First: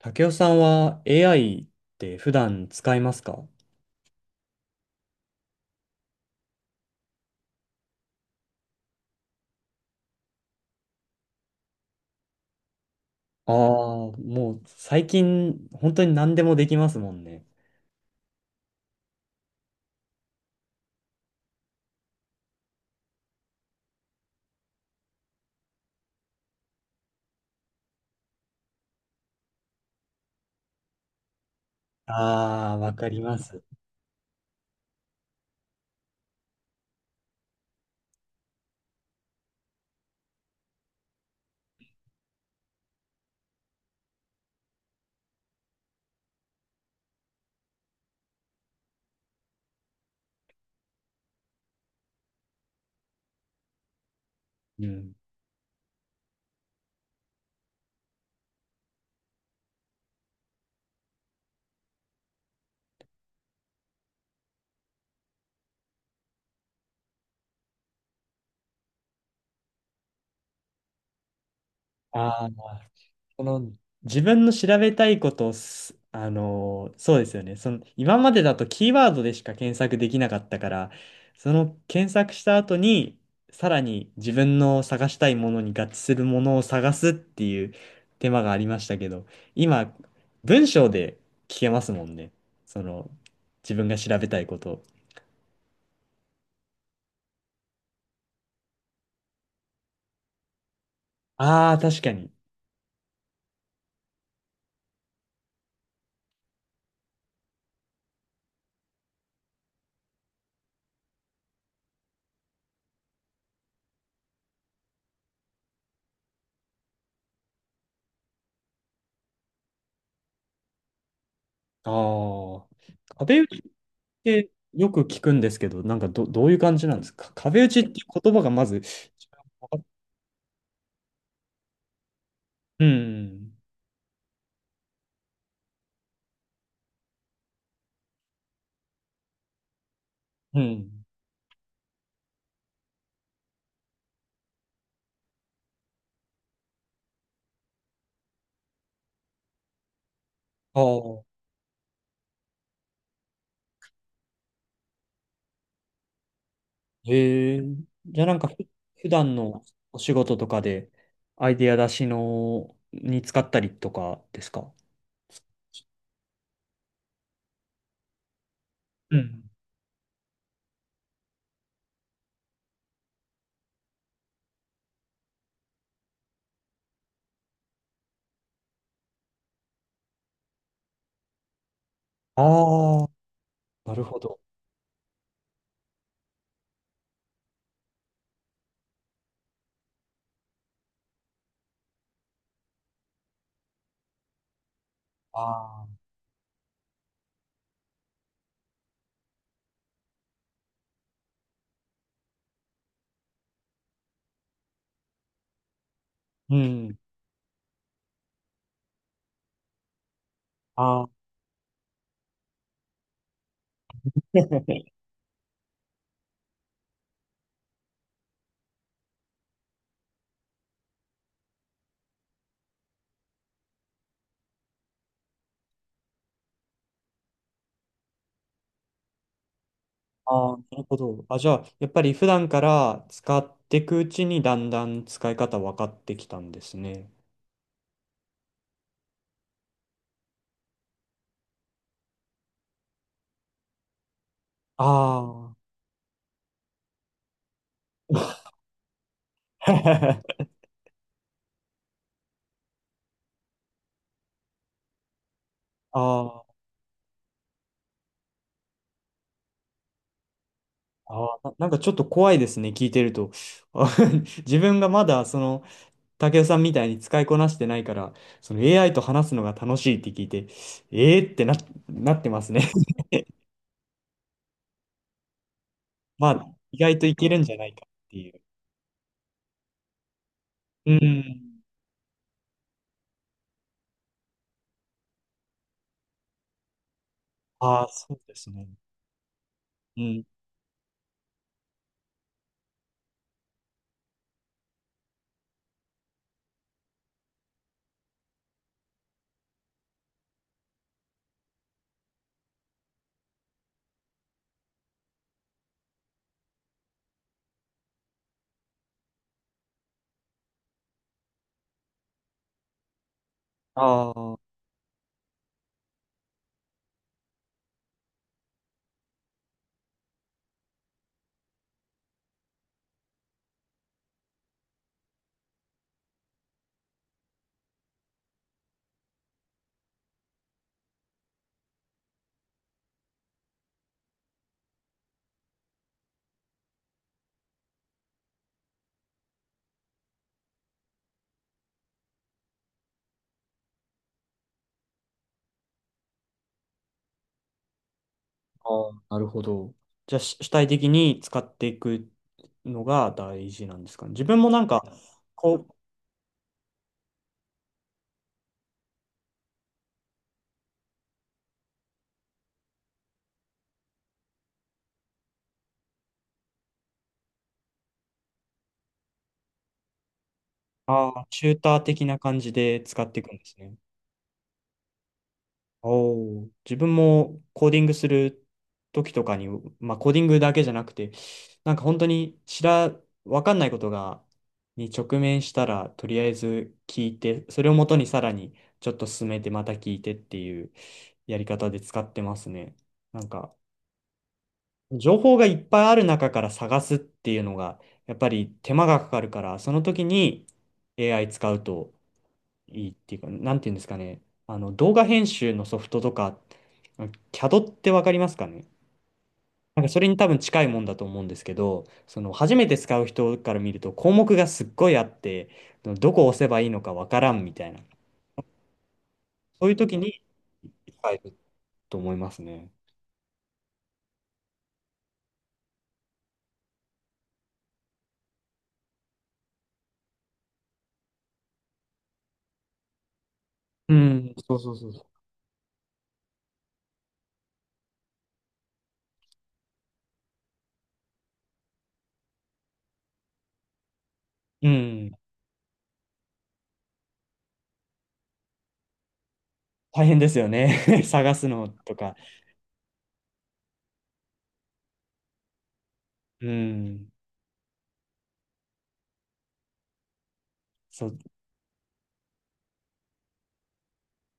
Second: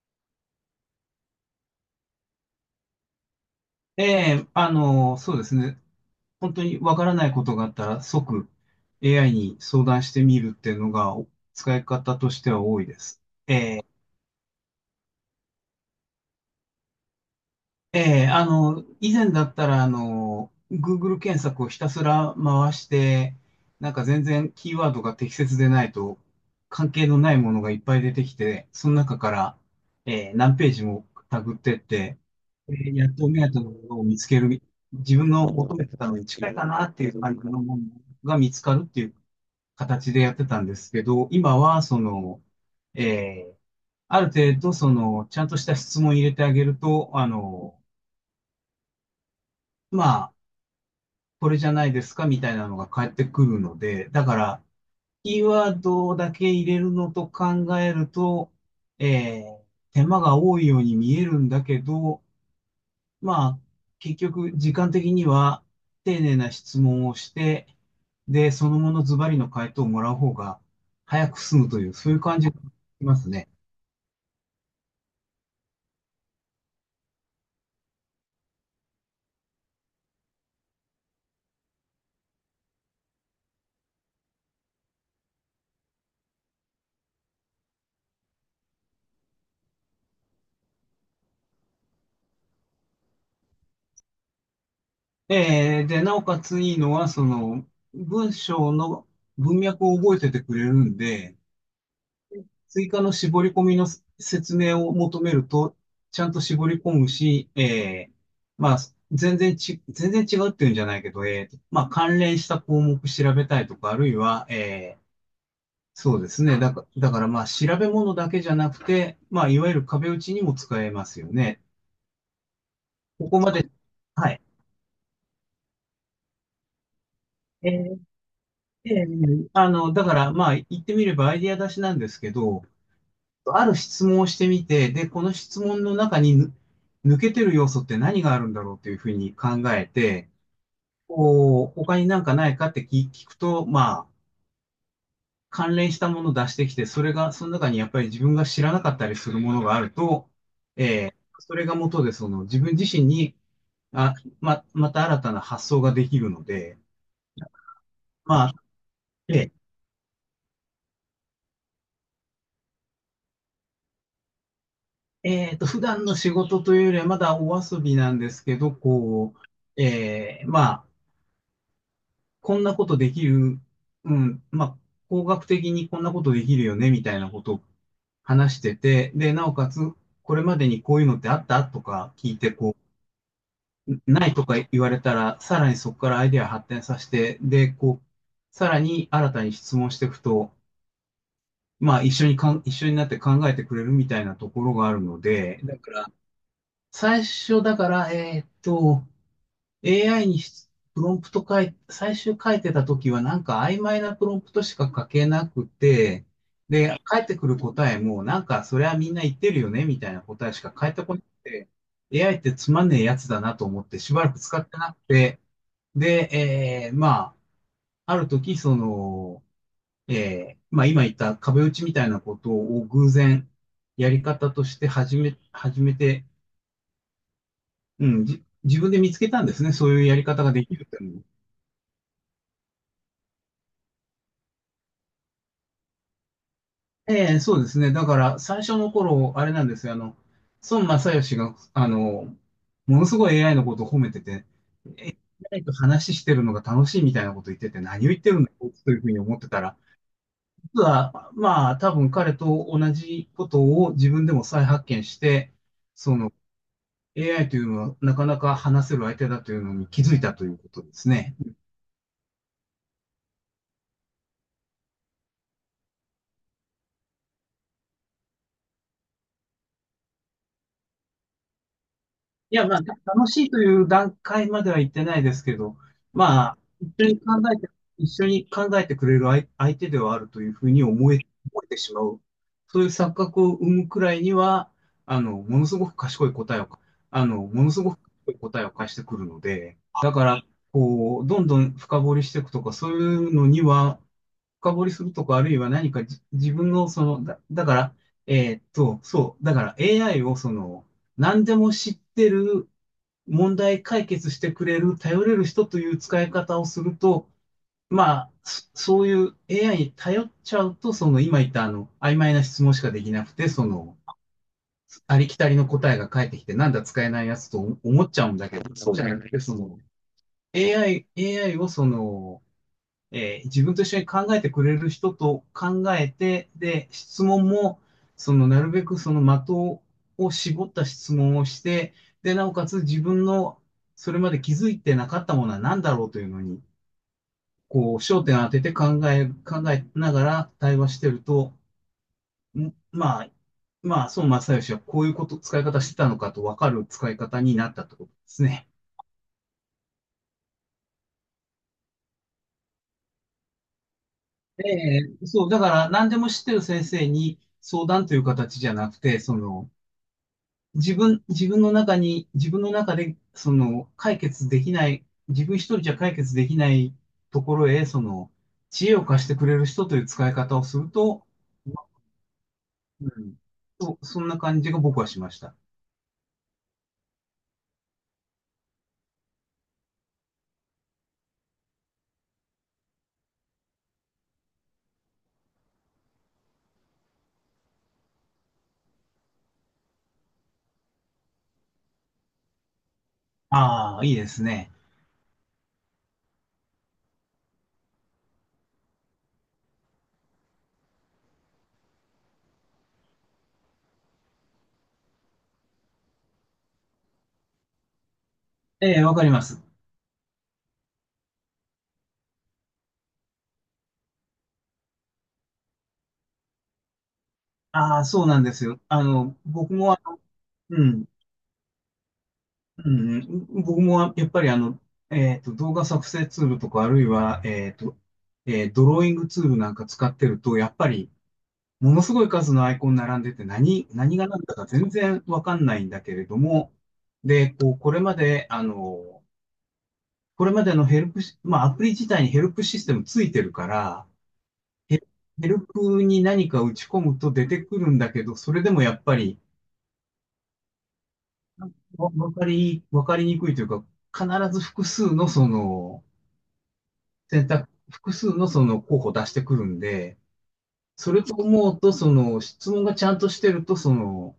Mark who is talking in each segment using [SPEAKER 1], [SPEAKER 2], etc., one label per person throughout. [SPEAKER 1] 竹雄さんは AI って普段使いますか？
[SPEAKER 2] えそうですね。本当にわからないことがあったら即 AI に相談してみるっていうのがお使い方としては多いです。
[SPEAKER 1] ああ
[SPEAKER 2] え
[SPEAKER 1] ー、もう最近本当に何でもできますもんね。
[SPEAKER 2] ええ、あの、以前だったら、Google 検索をひたすら回して、なんか全然キーワードが適切でないと、関係のないものがいっぱい出てきて、その中から、何ページもタグってって、
[SPEAKER 1] ああ、わ
[SPEAKER 2] や
[SPEAKER 1] か
[SPEAKER 2] っ
[SPEAKER 1] り
[SPEAKER 2] と
[SPEAKER 1] ま
[SPEAKER 2] 目当
[SPEAKER 1] す。
[SPEAKER 2] てのものを見つける、自分の求めてたのに近いかなっていう感じのものが見つかるっていう形でやってたんですけど、今は、その、ええ、ある程度、その、ちゃんとした質問を入れてあげると、まあ、これじゃないですかみたいなのが返ってくるので、だから、
[SPEAKER 1] うん。
[SPEAKER 2] キーワードだけ入れるのと考えると、えー手間が多いように見えるんだけど、まあ、結局、時間的には丁寧な質問をして、で、そのものズバリの回答をもらう方が早く済むという、そういう感
[SPEAKER 1] あ
[SPEAKER 2] じがします
[SPEAKER 1] そ
[SPEAKER 2] ね。
[SPEAKER 1] の自分の調べたいことをす、あのーそうですよね。その今までだとキーワードでしか検索できなかったから、その検索した後に、さらに自分の探したいものに合致するものを探すっていう手間がありましたけど、今、文章で聞けますもんね。その、自分が調べたいことを。
[SPEAKER 2] で、なおかついいのは、その、文章の文脈を覚えててくれるんで、
[SPEAKER 1] ああ、確かに。
[SPEAKER 2] 追加の絞り込みの説明を求めると、ちゃんと絞り込むし、まあ、全然違うっていうんじゃないけど、まあ、関連した項目調べたいとか、あるいは、ーそうですね。だからまあ、調べ物だけじゃなくて、まあ、いわゆる壁打ちにも使えますよね。
[SPEAKER 1] ああ、
[SPEAKER 2] こ
[SPEAKER 1] 壁
[SPEAKER 2] こ
[SPEAKER 1] 打
[SPEAKER 2] ま
[SPEAKER 1] ち
[SPEAKER 2] で、はい。
[SPEAKER 1] てよく聞くんですけど、どういう感じなんですか、壁打ちってい
[SPEAKER 2] え
[SPEAKER 1] う言葉がまず。
[SPEAKER 2] ええあの、だからまあ、言ってみればアイディア出しなんですけど、
[SPEAKER 1] うん、
[SPEAKER 2] ある質問をしてみて、で、この質問の中に抜けてる要素って何があるんだろうというふうに考えて、
[SPEAKER 1] うん。
[SPEAKER 2] こう、他になんかないかって聞くと、まあ、関連したものを出してきて、それが、その中にやっぱり自分が知らなかったりするものがあると、
[SPEAKER 1] ああ、
[SPEAKER 2] それが元で、その自分自身に、あ、ま、また新たな発想ができるので、
[SPEAKER 1] へえ。じゃあなん
[SPEAKER 2] ま
[SPEAKER 1] かふ、
[SPEAKER 2] あ、
[SPEAKER 1] 普段
[SPEAKER 2] で
[SPEAKER 1] のお仕事とかで、アイデア出しに使ったりとかですか？
[SPEAKER 2] 普段の仕事というよりはまだお遊びなんですけど、
[SPEAKER 1] う
[SPEAKER 2] こう、
[SPEAKER 1] ん。
[SPEAKER 2] まあ、こんなことできる、うん、まあ、工学的にこんなことできるよね、みたいなことを話してて、で、なおかつ、これまでにこういうのってあったとか聞いて、こ
[SPEAKER 1] ああ、な
[SPEAKER 2] う、
[SPEAKER 1] るほ
[SPEAKER 2] ない
[SPEAKER 1] ど。
[SPEAKER 2] とか言われたら、さらにそこからアイデア発展させて、で、こう、さらに新たに質問していくと、まあ、一緒になって考えてくれるみたいなところがあるので、だ
[SPEAKER 1] ああ、
[SPEAKER 2] から、最初だから、AI にプロンプト最終書いてた時はなんか曖昧なプロンプトしか書けなくて、
[SPEAKER 1] うん。
[SPEAKER 2] で、返ってくる答えもなんかそれはみんな言ってるよねみたいな答えしか返っ
[SPEAKER 1] あ
[SPEAKER 2] て
[SPEAKER 1] あ。
[SPEAKER 2] こなくて、AI ってつまんねえやつだなと思ってしばらく使って なくて、で、まあ、ある時その、まあ今言った壁打ちみたいなことを偶然やり方として始めて、うん、自分で見つけたんですね。そういうやり方
[SPEAKER 1] あ
[SPEAKER 2] が
[SPEAKER 1] あ、
[SPEAKER 2] でき
[SPEAKER 1] なる
[SPEAKER 2] るっ
[SPEAKER 1] ほ
[SPEAKER 2] ていうのを
[SPEAKER 1] ど。あ、じゃあ、やっぱり普段から使っていくうちにだんだん使い方分かってきたんですね。
[SPEAKER 2] そうですね。だから、最初の頃、あれなんですよ。あの、孫正義が、あの、ものすごい AI のことを褒めてて、
[SPEAKER 1] あ
[SPEAKER 2] 誰
[SPEAKER 1] あ。
[SPEAKER 2] と話してるのが楽しいみたいなこと言ってて、何を言ってるんだ、こいつというふうに思ってたら、実は、まあ、多分彼と同じことを自分でも再発見して、その、
[SPEAKER 1] ああ、
[SPEAKER 2] AI というのはなかなか話せる相手だというのに気づいたということですね。
[SPEAKER 1] ななんかちょっと怖いですね、聞いてると。あ。 自分がまだ、その、武雄さんみたいに使いこなしてないから、その AI と話すのが楽しいって聞いて、えーってな、なってます
[SPEAKER 2] い
[SPEAKER 1] ね。
[SPEAKER 2] や、まあ、楽しいという段階までは行ってないですけど、
[SPEAKER 1] まあ、
[SPEAKER 2] まあ、
[SPEAKER 1] 意
[SPEAKER 2] 一
[SPEAKER 1] 外と
[SPEAKER 2] 緒
[SPEAKER 1] い
[SPEAKER 2] に
[SPEAKER 1] け
[SPEAKER 2] 考
[SPEAKER 1] るんじゃ
[SPEAKER 2] え
[SPEAKER 1] な
[SPEAKER 2] て、
[SPEAKER 1] いか
[SPEAKER 2] 一
[SPEAKER 1] って
[SPEAKER 2] 緒
[SPEAKER 1] いう。
[SPEAKER 2] に考えてくれる相手ではあるというふうに
[SPEAKER 1] うん。
[SPEAKER 2] 思えてしまう。そういう錯覚を生むくらいには、ものすごく賢い答えを、ものす
[SPEAKER 1] ああ、
[SPEAKER 2] ごく
[SPEAKER 1] そう
[SPEAKER 2] 賢
[SPEAKER 1] で
[SPEAKER 2] い
[SPEAKER 1] す
[SPEAKER 2] 答え
[SPEAKER 1] ね。
[SPEAKER 2] を返してくるので、
[SPEAKER 1] う
[SPEAKER 2] だ
[SPEAKER 1] ん。
[SPEAKER 2] から、こう、どんどん深掘りしていくとか、そういうのには、深掘りするとか、あるいは何か自分の、その、だから、そう、だから AI をその、何でも知ってる、問題解決してくれる、頼れる人という使い方をすると、まあ、そういう AI に頼っちゃうと、その今言った曖昧な質問しかできなくて、その、
[SPEAKER 1] あー
[SPEAKER 2] ありきたりの答えが返ってきて、なんだ使えないやつと思っちゃうんだけど、そうじゃなくて、その、AI をその、自分と一緒に考えてくれる人と考えて、で、質問も、その、なるべくその的を絞った質問をして、で、なおかつ自分のそれまで気づいてなかったものは何だろうというのに、こう、焦点を当てて考えながら対話してると、まあ、まあ、孫正義はこういうこと、使い方してたのかと分かる使い方になったってことですね。
[SPEAKER 1] あー、なるほど。じゃあ、し主体的に使っていくのが大事なんですかね。自分もな
[SPEAKER 2] え
[SPEAKER 1] んか、
[SPEAKER 2] そう、
[SPEAKER 1] こ
[SPEAKER 2] だか
[SPEAKER 1] う、
[SPEAKER 2] ら何でも知ってる先生に相談という形じゃなくて、その、自分の中に、自分の中で、その、解決できない、自分一人じゃ解決できないところへ、その、知恵を貸してくれる人という使い方をする
[SPEAKER 1] あ
[SPEAKER 2] と、
[SPEAKER 1] あ、チューター的な感じで使
[SPEAKER 2] う
[SPEAKER 1] っていく
[SPEAKER 2] ん、
[SPEAKER 1] んですね。
[SPEAKER 2] そう、そんな感じが僕はしました。
[SPEAKER 1] おー自分もコーディングする時とかに、まあ、コーディングだけじゃなくて、なんか本当にわかんないことが、に直面したら、とりあえず聞いて、それをもとにさらにちょっと進めて、また聞いてっていうやり方で使ってますね。なんか、
[SPEAKER 2] ああ、いいですね。
[SPEAKER 1] 情報がいっぱいある中から探すっていうのが、やっぱり手間がかかるから、その時に AI 使うと、いいっていうか、なんていうんですかね。あの、動画編集のソフトとか、CAD ってわかりますかね？
[SPEAKER 2] ええ、わかります。
[SPEAKER 1] なんかそれに多分近いもんだと思うんですけど、その初めて使う人から見ると項目がすっごいあって、どこを押せばいいのかわからんみたいな、
[SPEAKER 2] ああ、そうなんですよ。あの、
[SPEAKER 1] そうい
[SPEAKER 2] 僕
[SPEAKER 1] う
[SPEAKER 2] も
[SPEAKER 1] 時
[SPEAKER 2] あ
[SPEAKER 1] に
[SPEAKER 2] の、うん、
[SPEAKER 1] 使えると思いますね。
[SPEAKER 2] うん僕もやっぱりあの、動画作成ツールとか、あるいは、ドローイングツールなんか使ってると、やっぱり、ものすごい数のアイコン並んでて
[SPEAKER 1] う
[SPEAKER 2] 何が
[SPEAKER 1] ん、
[SPEAKER 2] 何
[SPEAKER 1] そ
[SPEAKER 2] だ
[SPEAKER 1] う
[SPEAKER 2] か
[SPEAKER 1] そうそ
[SPEAKER 2] 全
[SPEAKER 1] うそ
[SPEAKER 2] 然わかんないんだけれども、で、こう、これまで、あの、これまでのヘルプし、まあ、アプリ自体にヘルプシステムついてるから、
[SPEAKER 1] う。う
[SPEAKER 2] ヘ
[SPEAKER 1] ん、
[SPEAKER 2] ヘルプに何か打ち込むと出てくるんだけど、それでもやっぱり、
[SPEAKER 1] 大変ですよね。探すのとか。
[SPEAKER 2] わかりにくいというか、必ず複数のその、
[SPEAKER 1] うん、
[SPEAKER 2] 複数のその候補出してくるんで、
[SPEAKER 1] そ
[SPEAKER 2] そ
[SPEAKER 1] う、
[SPEAKER 2] れと思うと、その、質問がちゃんとしてると、その、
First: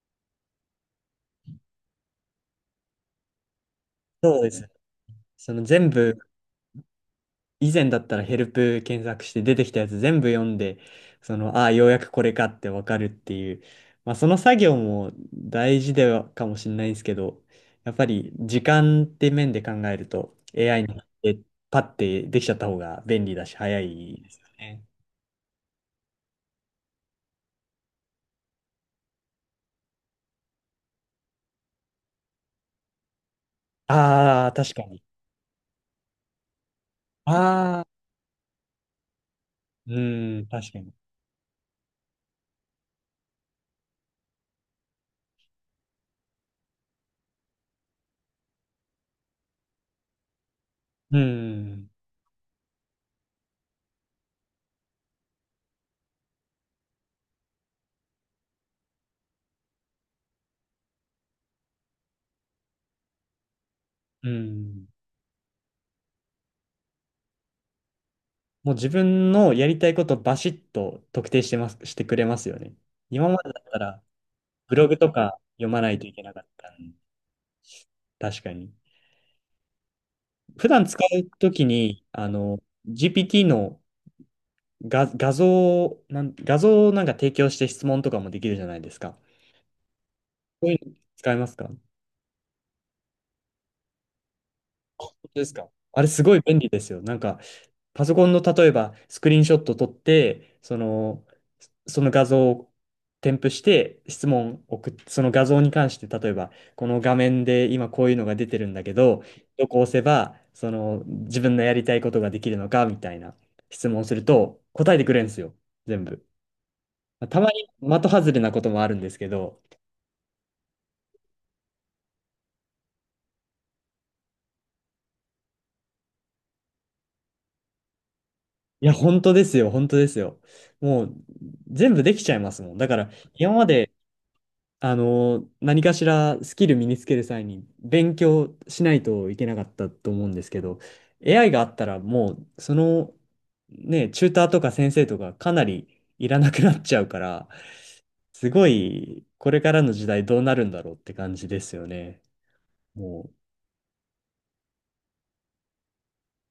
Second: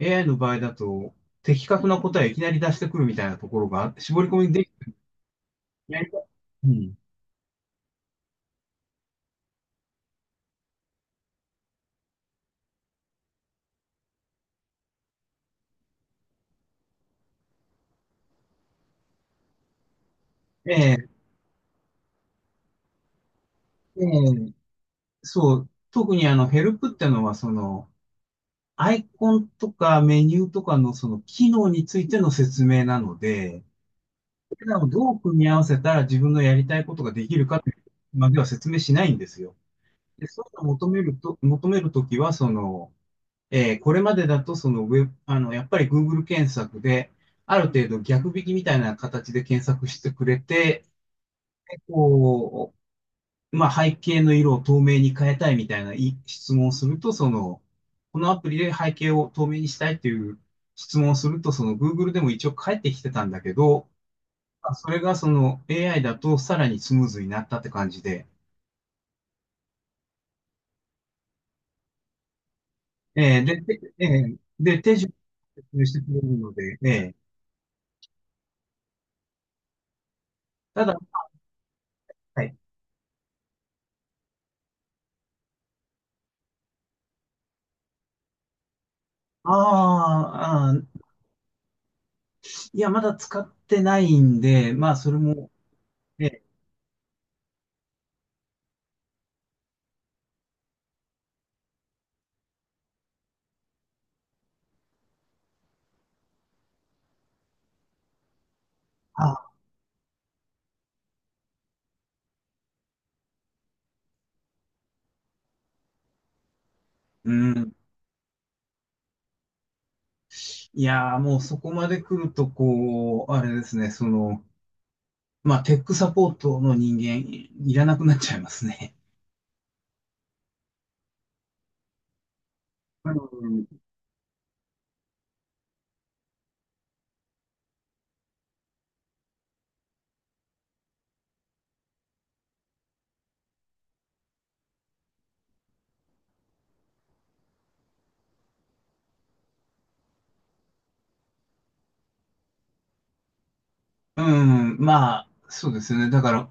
[SPEAKER 2] AI の場合だと、的確な答えをいきなり出してくるみたいなところがあって、絞り
[SPEAKER 1] そ
[SPEAKER 2] 込
[SPEAKER 1] うで
[SPEAKER 2] みで
[SPEAKER 1] す。
[SPEAKER 2] き
[SPEAKER 1] その全
[SPEAKER 2] ない。
[SPEAKER 1] 部
[SPEAKER 2] うん。
[SPEAKER 1] 以前だったらヘルプ検索して出てきたやつ全部読んで、その、ああ、ようやくこれかってわかるっていう、まあその作業も大事ではかもしれないんですけど、やっぱり時間って面で考えると AI
[SPEAKER 2] え
[SPEAKER 1] に
[SPEAKER 2] え、
[SPEAKER 1] パッてできちゃった方が便利だし早
[SPEAKER 2] え
[SPEAKER 1] いですよ
[SPEAKER 2] え、
[SPEAKER 1] ね。
[SPEAKER 2] そう。特にあの、ヘルプってのは、その、アイコンとかメニューとかのその機能についての説明なので、
[SPEAKER 1] ああ、
[SPEAKER 2] それ
[SPEAKER 1] 確
[SPEAKER 2] ら
[SPEAKER 1] か
[SPEAKER 2] を
[SPEAKER 1] に。
[SPEAKER 2] どう組み合わせたら自分のやりたいことができるかって
[SPEAKER 1] ああ、
[SPEAKER 2] までは説明しないんですよ。
[SPEAKER 1] う
[SPEAKER 2] で、そう
[SPEAKER 1] ん、
[SPEAKER 2] いう
[SPEAKER 1] 確
[SPEAKER 2] のを
[SPEAKER 1] か
[SPEAKER 2] 求
[SPEAKER 1] に。
[SPEAKER 2] めると、求めるときは、これまでだと、そのウェブ、あの、やっぱり Google 検索で、ある程度逆引きみたいな形で検索してくれて、
[SPEAKER 1] う
[SPEAKER 2] で
[SPEAKER 1] ん、
[SPEAKER 2] こう、まあ、背景の色を透明に変えたいみたいない質問をすると、このアプリで背景を透明にしたいという質問をすると、その Google でも一応返ってきてたんだけど、
[SPEAKER 1] う
[SPEAKER 2] まあ
[SPEAKER 1] ん。
[SPEAKER 2] それがその AI だとさらにスムーズになったって感じで、
[SPEAKER 1] もう自分のやりたいことバシッと特定してます、してくれますよね。今ま
[SPEAKER 2] えー
[SPEAKER 1] でだ
[SPEAKER 2] で、
[SPEAKER 1] った
[SPEAKER 2] て
[SPEAKER 1] ら、
[SPEAKER 2] えー
[SPEAKER 1] ブ
[SPEAKER 2] で、
[SPEAKER 1] ロ
[SPEAKER 2] 手
[SPEAKER 1] グ
[SPEAKER 2] 順
[SPEAKER 1] と
[SPEAKER 2] を
[SPEAKER 1] か
[SPEAKER 2] 説
[SPEAKER 1] 読ま
[SPEAKER 2] 明
[SPEAKER 1] な
[SPEAKER 2] し
[SPEAKER 1] い
[SPEAKER 2] て
[SPEAKER 1] とい
[SPEAKER 2] く
[SPEAKER 1] け
[SPEAKER 2] れる
[SPEAKER 1] なかっ
[SPEAKER 2] の
[SPEAKER 1] た
[SPEAKER 2] で、
[SPEAKER 1] んで。確かに。普段
[SPEAKER 2] ただ、
[SPEAKER 1] 使うときに、あ
[SPEAKER 2] はい。
[SPEAKER 1] の、GPT の画像を、画像をなんか提供して質問とかもできるじゃないですか。そう
[SPEAKER 2] あーあ
[SPEAKER 1] いうの
[SPEAKER 2] ー、
[SPEAKER 1] 使いますか、本
[SPEAKER 2] いや、まだ使ってないんで、まあ、それ
[SPEAKER 1] 当で
[SPEAKER 2] も、
[SPEAKER 1] すか？あれすごい
[SPEAKER 2] ね、
[SPEAKER 1] 便利ですよ。なんか、パソコンの例えばスクリーンショット撮って、その、その画像を添付して質問を送って、その画像に関して例えば、この画面で今こういうのが出てるんだけど、
[SPEAKER 2] あ、
[SPEAKER 1] どこ押せば、その自分のやりたいことができるのかみたいな質問をすると答えてくれるんですよ、全部。
[SPEAKER 2] う
[SPEAKER 1] たまに
[SPEAKER 2] ん。
[SPEAKER 1] 的外れなこともあるんですけど。
[SPEAKER 2] いやー、もうそこまで来ると、こう、あれですね、その、まあ、テックサポートの人間、いらなくなっちゃいます
[SPEAKER 1] いや、
[SPEAKER 2] ね。
[SPEAKER 1] 本当ですよ、本当ですよ。もう全部できちゃいますもん。だから
[SPEAKER 2] う
[SPEAKER 1] 今ま
[SPEAKER 2] ん、
[SPEAKER 1] であの、何かしらスキル身につける際に勉強しないといけなかったと思うんですけど、AI があったらもう、その、ね、チューターとか先生とかかなりいらなくなっちゃうから、すごい、これからの時代どうなるんだろうって感じですよね。もう、
[SPEAKER 2] うんまあ、そうですよね。だから、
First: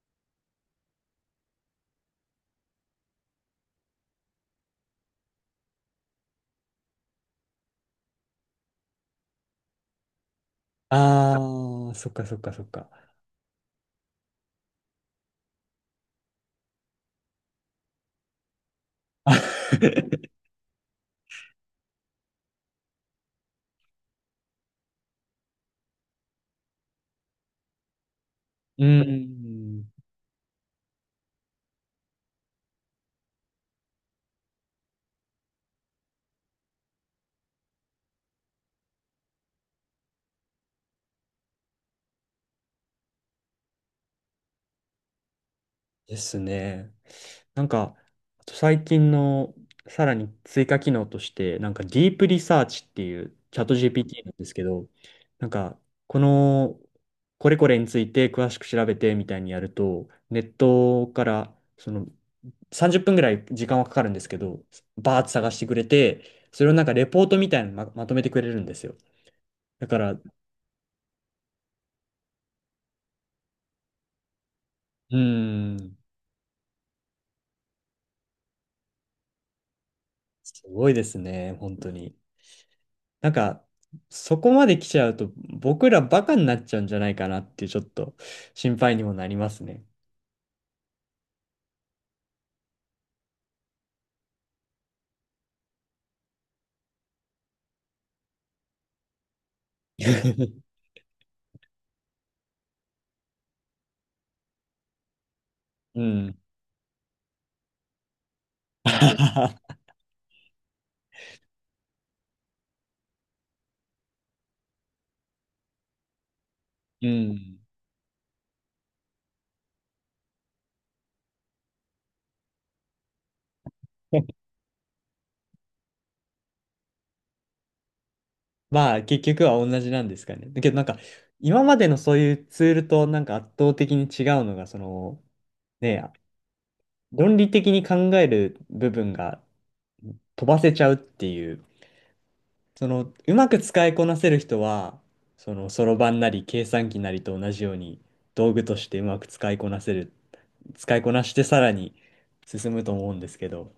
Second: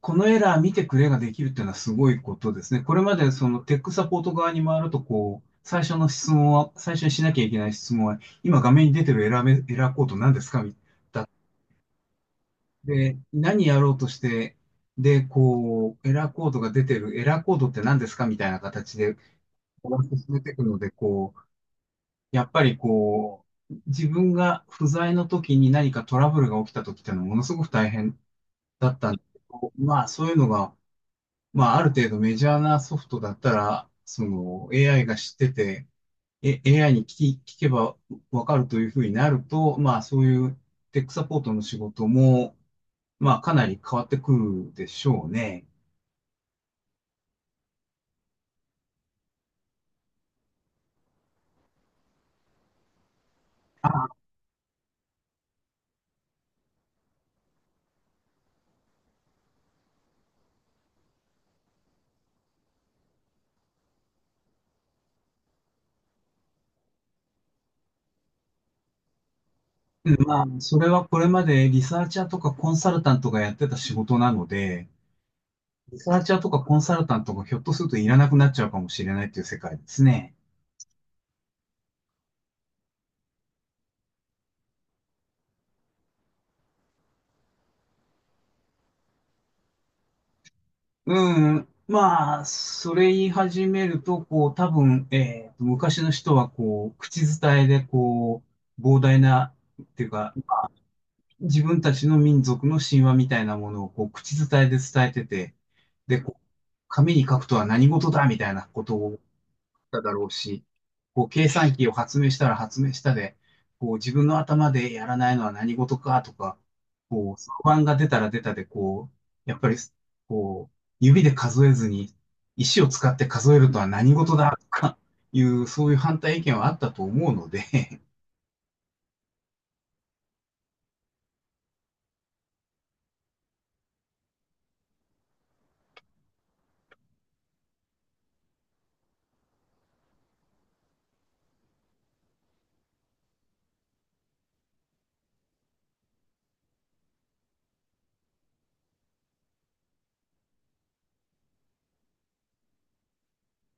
[SPEAKER 2] このエラー見てくれができるっていうのはすごいことですね。これまでそのテックサポート側に回ると、こう、最初の質問は、最初にしなきゃいけない質問は、今画面に出てるエラーコード何ですかみたいな
[SPEAKER 1] あー、そっかそっかそっか。
[SPEAKER 2] で、何やろうとして、で、こう、エラーコードって何ですかみたいな形で、こう進 めていくので、こう、やっぱりこう、自分が不在の時に何かトラブルが起きた時っていうのはものすごく大変
[SPEAKER 1] う
[SPEAKER 2] だったんですけど、
[SPEAKER 1] ん。
[SPEAKER 2] まあそういうのが、まあある程度メジャーなソフトだったら、その AI が知ってて、え AI に聞き、聞けばわかるというふうになると、まあそういうテックサポートの仕事も、まあ、かなり変わってくるでしょうね。
[SPEAKER 1] ですね。なんか、あと最近のさらに追加機能として、なんかディープリサーチっていうチャット GPT なんですけど、なんか、この、これこれについて詳しく調べてみたいにやると、ネットから、その、30分ぐらい時間はかかるんですけど、バーッと探してくれて、それをなんかレポートみたいなのま、まとめてくれるんですよ。だから、う
[SPEAKER 2] まあ、それはこれまでリサーチャーとかコンサルタントがやってた仕事なので、
[SPEAKER 1] ーん、
[SPEAKER 2] リサーチャーとかコンサルタントがひょっとするといらなくなっちゃうかもしれないっていう世界ですね。
[SPEAKER 1] すごいですね、本当に。なんか、そこまで来ちゃうと、僕らバカになっちゃうんじゃないかなっていう、ちょっと心配にもなりますね。
[SPEAKER 2] うん。まあ、それ言い始めると、多分、昔の人は、こう、口伝えで、こう、膨大な、っていうか、自分たちの民族の神話みたいなものを、こう、口伝えで伝えてて、
[SPEAKER 1] う
[SPEAKER 2] で、こ
[SPEAKER 1] ん。
[SPEAKER 2] う紙に書くとは何事だみたいなことを ただろうし、こう、計算機を発明したら発明したで、こう、自分の頭でやらないのは何事かとか、
[SPEAKER 1] う
[SPEAKER 2] こう、
[SPEAKER 1] ん。
[SPEAKER 2] 不安が出たら出たで、こう、やっぱり、こう、指で数えずに、石を使って数えるとは何事だとかいう、そういう反対意見はあったと思うので、
[SPEAKER 1] まあ、結局は同じなんですかね。だけど、なんか、今までのそういうツールと、なんか圧倒的に違うのが、その、ね、論理的に考える部分が飛ばせちゃうっていう、その、うまく使いこなせる人は、その、そろばんなり計算機なりと同じように、道具としてうまく使いこなしてさらに進むと思うんですけど、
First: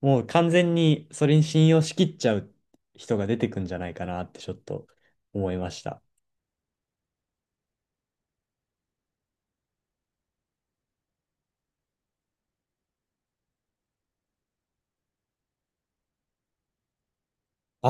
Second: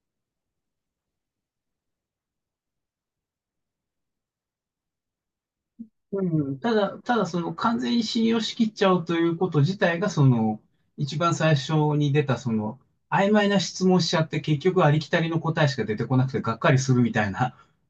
[SPEAKER 1] もう完全にそれに信用しきっちゃう人が出てくんじゃないかなってちょっと思いました。
[SPEAKER 2] うん、ただその完全に信用しきっちゃうということ自体が、その、一番最初に出た、その、曖昧な質問しちゃって、結局ありきたりの答えしか出てこなくてがっかりするみたいな、
[SPEAKER 1] あ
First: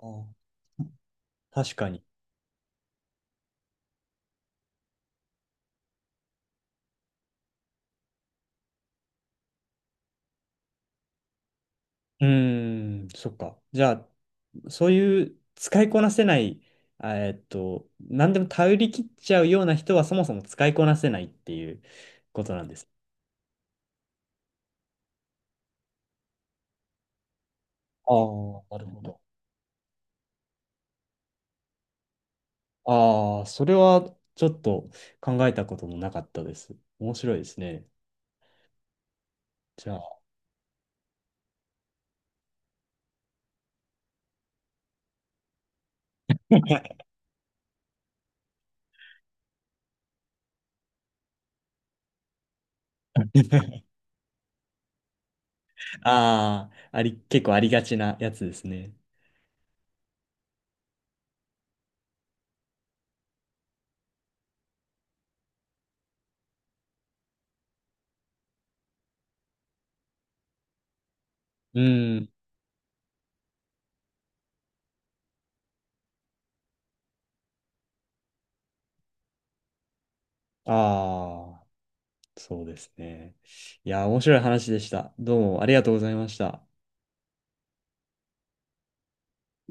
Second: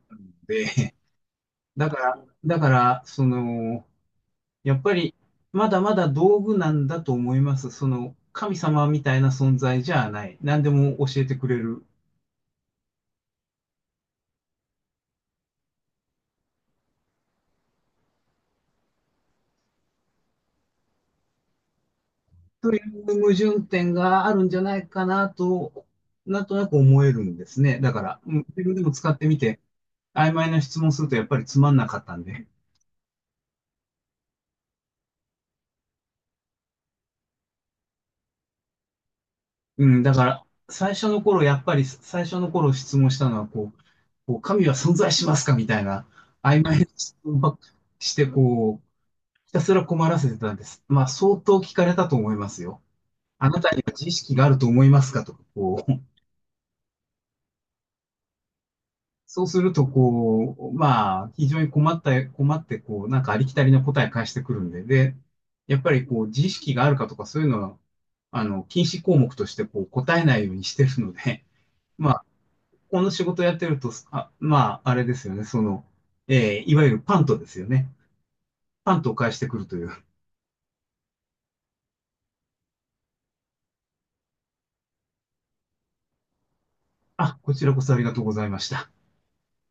[SPEAKER 1] あ、
[SPEAKER 2] で、
[SPEAKER 1] 確か
[SPEAKER 2] だか
[SPEAKER 1] に。
[SPEAKER 2] ら、だから、その、やっぱり、まだまだ道具なんだと思います。その、神様みたいな存在じゃない。何でも教えてくれる。
[SPEAKER 1] うーん、そっか。じゃあ、そういう使いこなせない、何でも頼り切っちゃうような人はそもそも使いこなせないっていうことなん
[SPEAKER 2] と
[SPEAKER 1] で
[SPEAKER 2] い
[SPEAKER 1] す。
[SPEAKER 2] う矛盾点があるんじゃないかなと、なんとなく思えるんですね。だか
[SPEAKER 1] あ
[SPEAKER 2] ら、うん
[SPEAKER 1] あ、
[SPEAKER 2] 自分
[SPEAKER 1] な
[SPEAKER 2] で
[SPEAKER 1] る
[SPEAKER 2] も
[SPEAKER 1] ほ
[SPEAKER 2] 使っ
[SPEAKER 1] ど。
[SPEAKER 2] てみて、曖昧な質問するとやっぱりつまんなかったんで。
[SPEAKER 1] ああ、それはちょっと考えたこともなかったです。面白いですね。
[SPEAKER 2] う
[SPEAKER 1] じゃ
[SPEAKER 2] ん、だ
[SPEAKER 1] あ。
[SPEAKER 2] から、最初の頃質問したのは、こう、神は存在しますかみたいな、曖昧な 質問ばっかりして、こう、ひたすら困らせてたんです。まあ、相当聞かれたと思いますよ。あなたには知識があると思いますかとか、こう。
[SPEAKER 1] ああ、あり、結構ありがちなやつですね。
[SPEAKER 2] そうすると、こう、まあ、非常に困った、困って、こう、なんかありきたりな答え返してくるんで、で、やっぱりこう、知識があるかとかそういうのは、あの、禁止項目としてこう、答えないようにしてるので、
[SPEAKER 1] う
[SPEAKER 2] まあ、
[SPEAKER 1] ん。
[SPEAKER 2] この仕事やってると、あ、まあ、あれですよね、その、えーいわゆるパントですよね。パントを返してくるという。
[SPEAKER 1] ああ、そうですね。いや、面白い話でした。どうもありがとうございました。
[SPEAKER 2] あ、こちらこそありがとうございました。